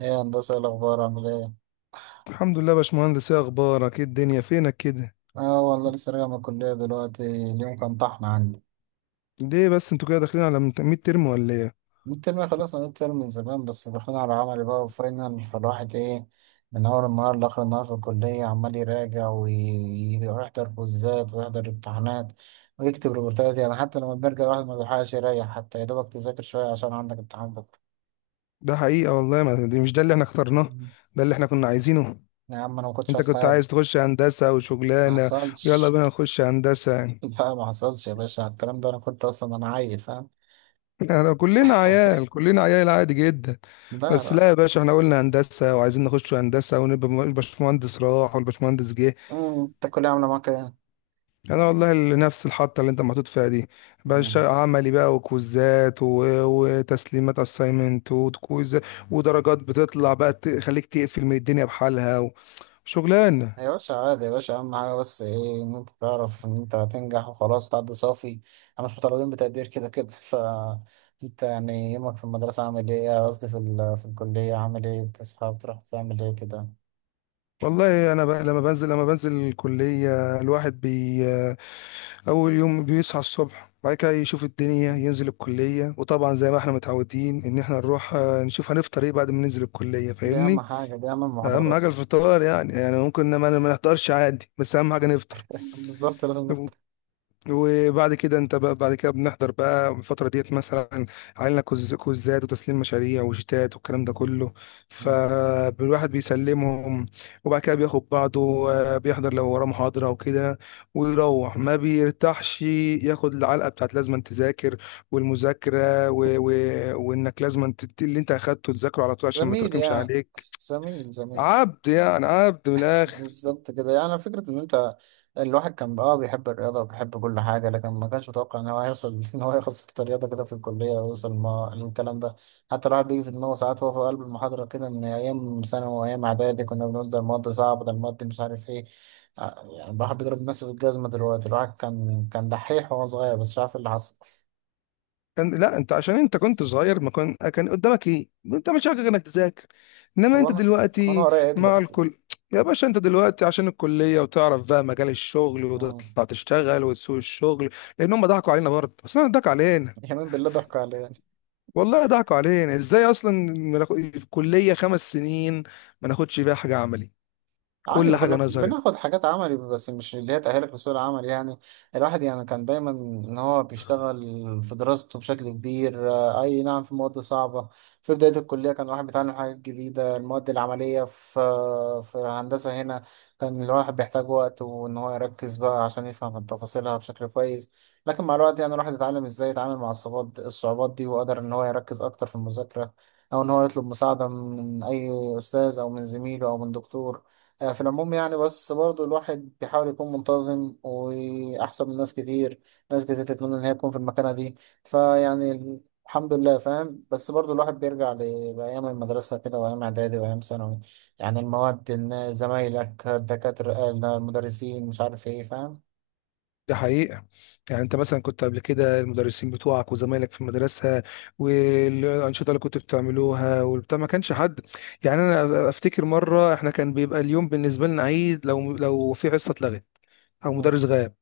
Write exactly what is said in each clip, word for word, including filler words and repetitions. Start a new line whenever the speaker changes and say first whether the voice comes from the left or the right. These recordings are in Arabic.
right: ايه يا هندسة، إيه الأخبار؟ عامل ايه؟
left: الحمد لله يا باشمهندس، ايه اخبارك؟ ايه الدنيا فينك كده؟
right: اه والله لسه راجع من الكلية دلوقتي، اليوم كان طحن عندي.
left: ليه بس انتوا كده داخلين على مت- ميد ترم ولا ايه؟
right: الترم خلصنا الترم من زمان بس دخلنا على عملي بقى وفاينل، فالواحد ايه، من أول النهار لآخر النهار في الكلية عمال يراجع وي- ويحضر كوزات ويحضر امتحانات ويكتب ريبورتات، يعني حتى لما بنرجع الواحد ما بيلحقش يريح، حتى يا دوبك تذاكر شوية عشان عندك امتحان بكرة.
left: ده حقيقة والله. ما دي مش ده اللي احنا اخترناه،
right: مم.
left: ده اللي احنا كنا عايزينه.
right: يا عم أنا ما كنتش
left: انت
right: عايز
left: كنت عايز
right: حاجة.
left: تخش هندسة
right: ما
left: وشغلانة، ويلا
right: حصلش.
left: بينا نخش هندسة يعني.
right: لا ما حصلش يا باشا، على الكلام ده أنا كنت أصلا أنا عيل فاهم.
left: احنا كلنا عيال، كلنا عيال، عادي جدا.
right: لا
left: بس
right: لا.
left: لا يا باشا، احنا قلنا هندسة وعايزين نخش هندسة ونبقى م- الباشمهندس راح والباشمهندس جه.
right: مم، انت الكلية عاملة معاك ايه؟
left: انا والله ال- نفس الحطه اللي انت محطوط فيها دي. بقى الش-
right: مم.
left: عملي بقى وكوزات و... وتسليمات اساينمنت وكويز، ودرجات بتطلع بقى تخليك تقفل من الدنيا بحالها، وشغلانه.
right: يا باشا عادي، يا باشا أهم حاجة بس ايه؟ إن أنت تعرف إن أنت هتنجح وخلاص تعدي صافي، احنا مش مطالبين بتقدير كده كده. ف أنت يعني يومك في المدرسة عامل ايه؟ قصدي في, ال... في الكلية عامل ايه؟ بتصحى بتروح تعمل ايه كده؟
left: والله انا بقى لما بنزل لما بنزل الكليه، الواحد بي اول يوم بيصحى الصبح، بعد كده يشوف الدنيا،
right: مم.
left: ينزل الكليه. وطبعا زي ما احنا متعودين ان احنا نروح آه، نشوف هنفطر ايه بعد ما ننزل الكليه،
right: دي أهم
left: فاهمني.
right: حاجة، دي أهم المحاضرات
left: اهم حاجه
right: أصلا.
left: الفطار، يعني يعني ممكن ما ما نفطرش عادي، بس اهم حاجه نفطر.
right: بالظبط لازم نفتح.
left: وبعد كده انت بقى، بعد كده بنحضر بقى الفترة ديت، مثلا علينا كوز- كوزات وتسليم مشاريع وشتات والكلام ده كله،
right: مم.
left: فالواحد بيسلمهم. وبعد كده بياخد بعضه، آه، بيحضر لو وراه محاضرة وكده. ويروح ما بيرتاحش، ياخد العلقة بتاعت لازم تذاكر والمذاكرة و... و... وانك لازم تت... اللي انت اخدته تذاكره على طول عشان ما
right: زميل
left: يتراكمش
right: يا
left: عليك.
right: زميل زميل.
left: عبد يعني، عبد من الآخر.
right: بالظبط كده، يعني فكرة إن أنت الواحد كان بقى آه بيحب الرياضة وبيحب كل حاجة، لكن ما كانش متوقع إن هو هيوصل إن هو ياخد ست رياضة كده في الكلية ويوصل ما للكلام ده. حتى الواحد بيجي في دماغه ساعات وهو في قلب المحاضرة كده إن أيام ثانوي وأيام إعدادي كنا بنقول ده المواد صعبة، ده المواد مش عارف إيه. ع- يعني الواحد بيضرب نفسه بالجزمة دلوقتي، الواحد كان كان دحيح وهو صغير بس مش عارف إيه اللي حصل.
left: كان، لا انت عشان انت كنت صغير، ما كان كان قدامك ايه؟ انت مش حاجه غير انك تذاكر. انما
right: طب
left: انت
right: أنا أنا
left: دلوقتي
right: ورايا إيه
left: مع
right: دلوقتي؟
left: الكل يا باشا. انت دلوقتي عشان الكليه، وتعرف بقى مجال الشغل،
right: مم.
left: وتطلع تشتغل وتسوق الشغل. لان هم ضحكوا علينا برضه، اصلا ضحكوا علينا.
right: يمين بالله ضحك عليا.
left: والله ضحكوا علينا ازاي؟ اصلا ما ناخد- في الكليه خمس سنين ما ناخدش فيها حاجه عملي،
right: عادي
left: كل
right: كنا
left: حاجه نظري.
right: بناخد حاجات عملي بس مش اللي هي تأهلك لسوق العمل يعني. الواحد يعني كان دايما ان هو بيشتغل في دراسته بشكل كبير، آه، اي نعم في مواد صعبة، في بداية الكلية كان الواحد بيتعلم حاجات جديدة، المواد العملية في في هندسة هنا كان الواحد بيحتاج وقت وان هو يركز بقى عشان يفهم تفاصيلها بشكل كويس. لكن مع الوقت يعني الواحد اتعلم ازاي يتعامل مع الصعوبات الصعوبات دي وقدر ان هو يركز اكتر في المذاكرة، او ان هو يطلب مساعدة من اي استاذ او من زميله او من دكتور. آه، في العموم يعني، بس برضو الواحد بيحاول يكون منتظم وأحسن من ناس كتير، ناس كتير تتمنى إن هي تكون في المكانة دي. فيعني الحمد لله فاهم، بس برضو الواحد بيرجع ل- لأيام المدرسة كده وأيام إعدادي وأيام ثانوي. يعني المواد، إن زمايلك، الدكاترة، المدرسين، مش عارف إيه فاهم.
left: دي حقيقة. يعني انت مثلا كنت قبل كده، المدرسين بتوعك وزمايلك في المدرسة والأنشطة اللي كنت بتعملوها والبتاع، ما كانش حد. يعني انا افتكر مرة، احنا كان بيبقى اليوم بالنسبة لنا عيد لو لو في حصة اتلغت او
right: مم.
left: مدرس غاب،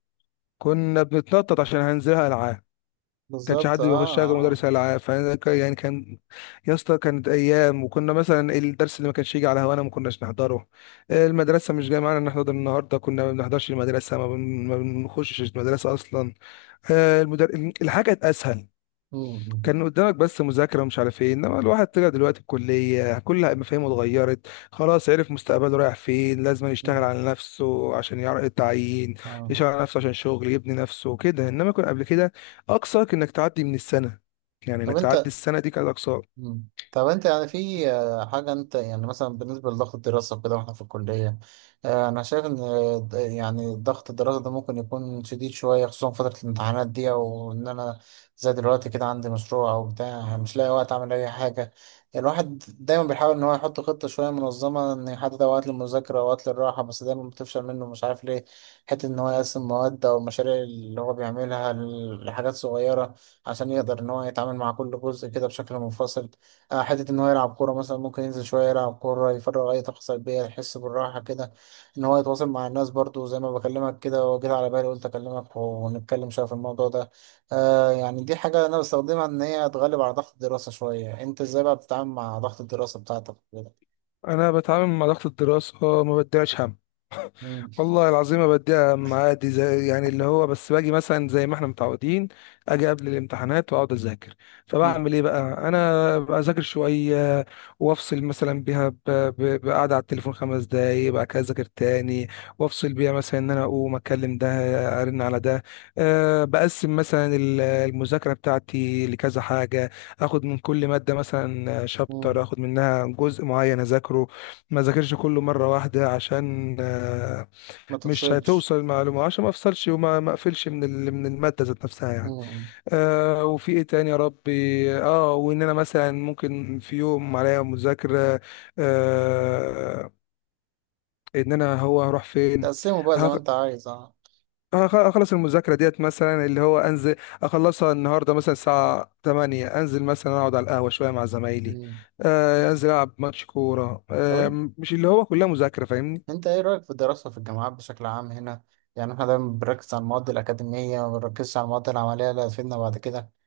left: كنا بنتنطط عشان هننزلها العاب. ما كانش
right: بالظبط
left: حد
right: آه.
left: بيخشها غير
right: آه.
left: مدرس العاب، فانا ك- يعني كان، يا اسطى كانت ايام. وكنا مثلا الدرس اللي ما كانش يجي على هوانا ما كناش نحضره. المدرسه مش جايه معانا نحضر النهارده، كنا ما بنحضرش المدرسه، ما بن- ما بنخشش المدرسه اصلا. آه، المدر... الحاجة كانت اسهل.
right: مم.
left: كان قدامك بس مذاكرة ومش عارف ايه، انما الواحد طلع دلوقتي الكلية كل مفاهيمه اتغيرت. خلاص عرف مستقبله رايح فين، لازم
right: مم.
left: يشتغل على نفسه عشان يعرف التعيين،
right: اه.
left: يشتغل على نفسه عشان شغل، يبني نفسه كده. انما كان قبل كده اقصاك انك تعدي من السنة، يعني
right: طب
left: انك تعدي
right: انت
left: السنة دي كانت اقصاك.
right: مم. طب انت يعني في آه، حاجة، انت يعني مثلا بالنسبة لضغط الدراسة وكده واحنا في الكلية، آه، انا شايف ان آه، د- يعني ضغط الدراسة ده ممكن يكون شديد شوية خصوصا فترة الامتحانات دي، او ان انا زي دلوقتي كده عندي مشروع او بتاع مش لاقي وقت اعمل اي حاجة. الواحد دايما بيحاول ان هو يحط خطة شوية منظمة، ان يحدد اوقات للمذاكرة واوقات للراحة، بس دايما بتفشل منه مش عارف ليه. حتة ان هو يقسم مواد او المشاريع اللي هو بيعملها لحاجات صغيرة عشان يقدر ان هو يتعامل مع كل جزء كده بشكل منفصل. آه، حته ان هو يلعب كوره مثلا، ممكن ينزل شويه يلعب كوره يفرغ اي طاقه سلبيه يحس بالراحه كده، ان هو يتواصل مع الناس برضو زي ما بكلمك كده، وجيت على بالي قلت اكلمك ونتكلم شويه في الموضوع ده. آه يعني دي حاجه انا بستخدمها ان هي تغلب على ضغط الدراسه شويه، انت ازاي بقى بتتعامل مع ضغط الدراسه بتاعتك كده؟
left: انا بتعامل مع ضغط الدراسة ما بديهاش هم.
right: مم،
left: والله العظيم ما بديها أهم، عادي زي يعني اللي هو بس، باجي مثلا زي ما احنا متعودين، اجي قبل الامتحانات واقعد اذاكر.
right: مم،
left: فبعمل ايه بقى؟ انا بذاكر شويه وافصل مثلا بيها، ب- ب- بقعده على التليفون خمس دقايق، بعد كده اذاكر تاني. وافصل بيها مثلا ان انا اقوم اكلم ده، ارن على ده. أه بقسم مثلا ال- المذاكره بتاعتي لكذا حاجه، اخد من كل ماده مثلا
right: مم.
left: شابتر، اخد منها جزء معين اذاكره. ما ذاكرش كله مره واحده، عشان
right: ما
left: مش
right: تفصلش.
left: هتوصل المعلومة، عشان ما افصلش وما ما اقفلش من ال- من المادة ذات نفسها يعني.
right: مم.
left: آه وفي ايه تاني يا ربي؟ اه وان انا مثلا ممكن في يوم عليا مذاكرة. آه ان انا، هو هروح فين؟
right: تقسمه بقى زي ما
left: هخ-
right: انت عايز اه.
left: هخ- هخلص المذاكرة ديت مثلا اللي هو انزل، اخلصها النهاردة مثلا الساعة تمانية، انزل مثلا اقعد على القهوة شوية مع زمايلي.
right: مم.
left: آه انزل العب ماتش كورة.
right: طب
left: آه مش اللي هو كلها مذاكرة، فاهمني
right: انت ايه رأيك في الدراسة في الجامعات بشكل عام هنا؟ يعني احنا دايما بنركز على المواد الأكاديمية وما بنركزش على المواد العملية اللي هتفيدنا بعد كده.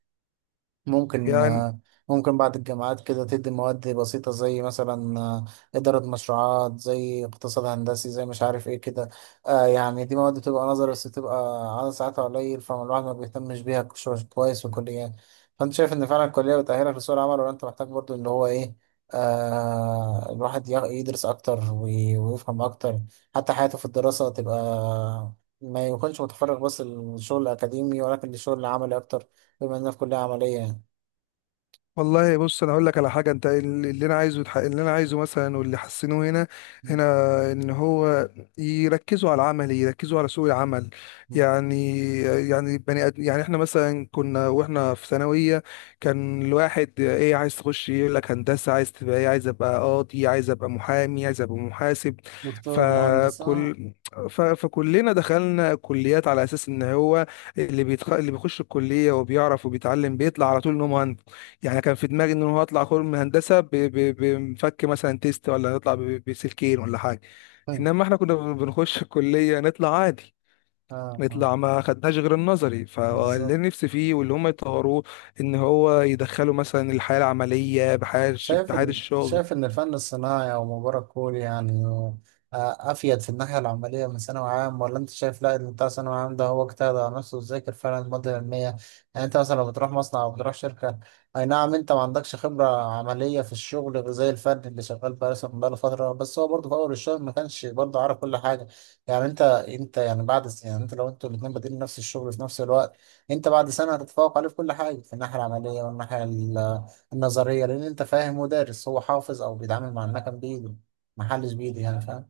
right: ممكن
left: يعني.
right: آه، ممكن بعد الجامعات كده تدي مواد بسيطة زي مثلا آه، إدارة مشروعات، زي اقتصاد هندسي، زي مش عارف إيه كده. آه، يعني دي مواد بتبقى نظري بس بتبقى عدد ساعاتها قليل، فالواحد ما بيهتمش بيها كش- كويس في الكلية. فأنت شايف إن فعلا الكلية بتأهلك لسوق العمل ولا أنت محتاج برضو اللي هو إيه؟ آه الواحد يغ- يدرس أكتر وي- ويفهم أكتر، حتى حياته في الدراسة تبقى ما يكونش متفرغ بس للشغل الأكاديمي ولكن للشغل العملي أكتر، بما إننا في كلية عملية يعني.
left: والله بص، انا اقول لك على حاجه، انت اللي اللي انا عايزه يتحقق- اللي انا عايزه مثلا، واللي حسنوه هنا
right: مم.
left: هنا ان هو يركزوا على العمل، يركزوا على سوق العمل. يعني يعني بني أد... يعني احنا مثلا كنا واحنا في ثانويه، كان الواحد ايه؟ عايز تخش إيه؟ يقول لك هندسه. عايز تبقى ايه؟ عايز ابقى قاضي، عايز ابقى محامي، عايز ابقى محاسب.
right: دكتور مهندس اه.
left: فكل ف... فكلنا دخلنا كليات على اساس ان هو اللي بيتخ... اللي بيخش الكليه وبيعرف وبيتعلم بيطلع على طول ان هو مهندس. يعني كان في دماغي ان هو هطلع خرم هندسه ب- ب- بمفك مثلا تيست، ولا هطلع ب- بسلكين ولا حاجه. انما احنا كنا بن- بنخش الكليه نطلع عادي،
right: اه آه.
left: نطلع ما خدناش غير النظري. فاللي
right: بالظبط.
left: نفسي فيه واللي هم يطوروه ان هو يدخلوا مثلا الحياه العمليه، بحياه الش-
right: شايف
left: بحياه
right: إن
left: الشغل.
right: شايف إن الفن الصناعي أو مباراة كوري يعني آه، أفيد في الناحية العملية من ثانوي عام؟ ولا أنت شايف لا، اللي بتاع ثانوي عام ده هو اجتهد على نفسه وذاكر فعلا المادة العلمية. يعني أنت مثلا لو بتروح مصنع أو بتروح شركة، أي نعم أنت ما عندكش خبرة عملية في الشغل، غير زي الفن اللي شغال بقى مثلا بقاله فترة، بس هو برضه في أول الشغل ما كانش برضه عارف كل حاجة. يعني أنت أنت يعني بعد يعني أنت لو أنتوا الاتنين بادئين نفس الشغل في نفس الوقت، أنت بعد سنة هتتفوق عليه في كل حاجة في الناحية العملية والناحية النظرية، لأن أنت فاهم مدرس هو حافظ أو بيتعامل مع المكن بإيده، محلش بإيده يعني فاهم.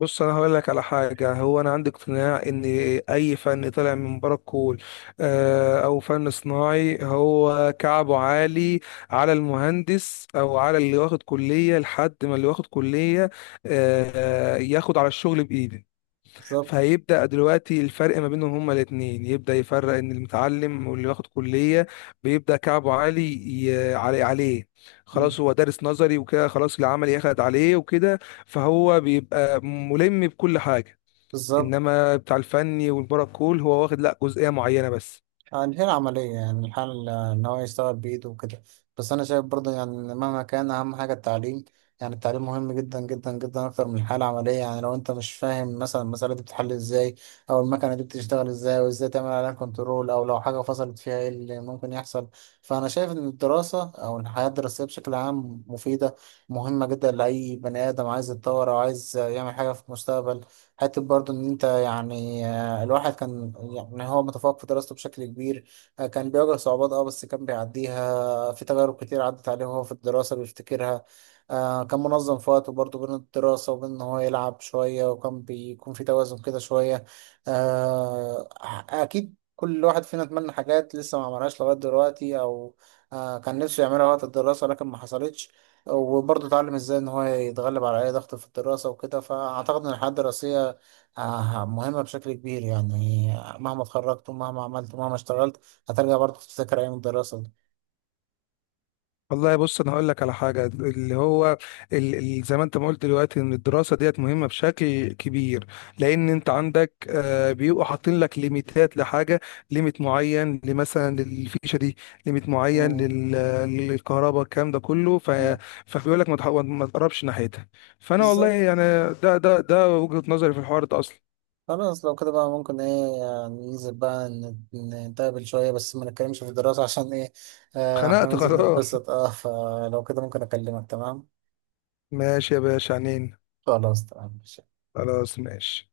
left: بص انا هقول لك على حاجه، هو انا عندي اقتناع ان اي فن طالع من بره الكول، آه، او فن صناعي، هو كعبه عالي على المهندس او على اللي واخد كليه. لحد ما اللي واخد كليه آه، ياخد على الشغل بايده،
right: بالظبط.
left: فهيبدأ دلوقتي الفرق ما بينهم هما الاتنين يبدأ يفرق. ان المتعلم واللي واخد كلية بيبدأ كعبه عالي ي- علي عليه.
right: مم.
left: خلاص هو دارس نظري وكده، خلاص العمل أخد عليه وكده، فهو بيبقى ملم بكل حاجة.
right: بالظبط.
left: انما بتاع الفني والبرا كول هو واخد لا جزئية معينة بس.
right: هي العملية يعني الحل إن هو يشتغل بإيده وكده. بس أنا شايف برضه يعني إن مهما كان أهم حاجة التعليم، يعني التعليم مهم جدا جدا جدا أكتر من الحالة العملية. يعني لو أنت مش فاهم مثلا المسألة دي بتتحل إزاي أو المكنة دي بتشتغل إزاي وإزاي تعمل عليها كنترول أو لو حاجة فصلت فيها إيه اللي ممكن يحصل. فأنا شايف إن الدراسة أو الحياة الدراسية بشكل عام مفيدة، مهمة جدا لأي بني آدم عايز يتطور أو عايز يعمل حاجة في المستقبل. حتى برضه إن أنت يعني آه، الواحد كان يعني هو متفوق في دراسته بشكل كبير، آه، كان بيواجه صعوبات اه بس كان بيعديها، في تجارب كتير عدت عليه وهو في الدراسة بيفتكرها. آه، كان منظم في وقته برضه بين الدراسة وبين إن هو يلعب شوية، وكان بيكون في توازن كده شوية. آه، أكيد كل واحد فينا اتمنى حاجات لسه ما عملهاش لغاية دلوقتي أو آه، كان نفسه يعملها وقت الدراسة لكن ما حصلتش. وبرضه اتعلم ازاي ان هو يتغلب على اي ضغط في الدراسة وكده، فاعتقد ان الحياة الدراسية آه، مهمة بشكل كبير يعني. مهما اتخرجت ومهما عملت ومهما اشتغلت، هترجع برضه تفتكر أيام الدراسة دي.
left: والله بص، انا هقول لك على حاجه، اللي هو ال- ال- زي ما انت ما قلت دلوقتي ان الدراسه ديت مهمه بشكل كبير. لان انت عندك، آه، بيبقوا حاطين لك ليميتات لحاجه، ليميت معين لمثلا للفيشه دي، ليميت معين
right: مم.
left: لل- للكهرباء، الكلام ده كله. ف
right: مم.
left: فبيقول لك ما تح- ما تقربش ناحيتها. فانا والله
right: بالظبط.
left: يعني، ده ده ده وجهه نظري في الحوار ده اصلا.
right: خلاص لو كده بقى، ممكن ايه يعني ننزل بقى ن- نتقابل شوية بس ما نتكلمش في الدراسة عشان ايه، آه،
left: خنقت
right: هننزل
left: خلاص.
right: نتبسط اه، فلو كده ممكن أكلمك تمام.
left: ماشي يا باشا عنين.
right: خلاص تمام.
left: خلاص ماشي.